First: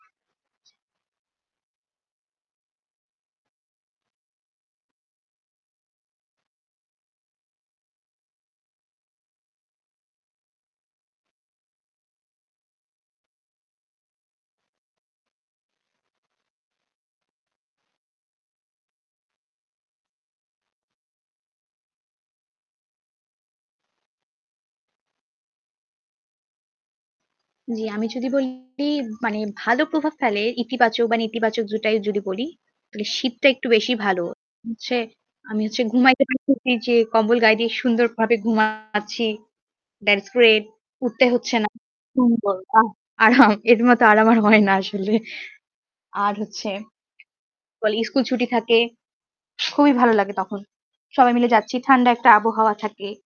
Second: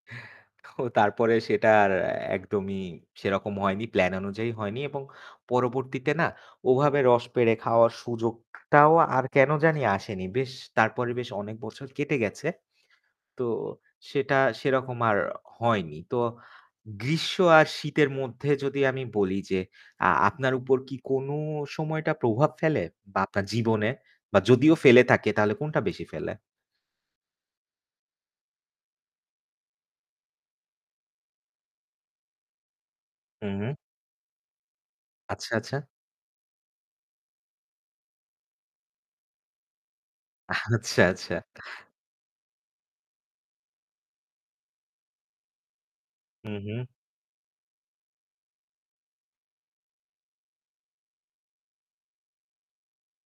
ও তারপরে সেটার একদমই সেরকম হয়নি। প্ল্যান অনুযায়ী হয়নি এবং পরবর্তীতে না ওভাবে রস পেরে খাওয়ার সুযোগটাও আর কেন জানি আসেনি। বেশ তারপরে বেশ অনেক বছর কেটে গেছে। তো সেটা সেরকম আর হয়নি। তো গ্রীষ্ম আর শীতের মধ্যে যদি আমি বলি যে, আ আপনার উপর কি কোন সময়টা প্রভাব ফেলে বা আপনার জীবনে বা যদিও ফেলে থাকে তাহলে কোনটা বেশি ফেলে? জি, আমি যদি বলি, মানে ভালো প্রভাব ফেলে ইতিবাচক বা নেতিবাচক দুটাই যদি বলি তাহলে শীতটা হু, একটু হু। বেশি ভালো। হচ্ছে আচ্ছা, আমি হচ্ছে আচ্ছা। ঘুমাইতে পারতেছি যে কম্বল গায়ে দিয়ে সুন্দরভাবে ঘুমাচ্ছি। That's great। আচ্ছা, উঠতে আচ্ছা। হচ্ছে না। সুন্দর আহ! আরাম! এর মতো আরাম আর হয় না আসলে আর হুম, হচ্ছে হুম। [unintelligible] স্কুল ছুটি থাকে। খুবই ভালো লাগে তখন। সবাই মিলে যাচ্ছি। ঠান্ডা একটা আবহাওয়া থাকে।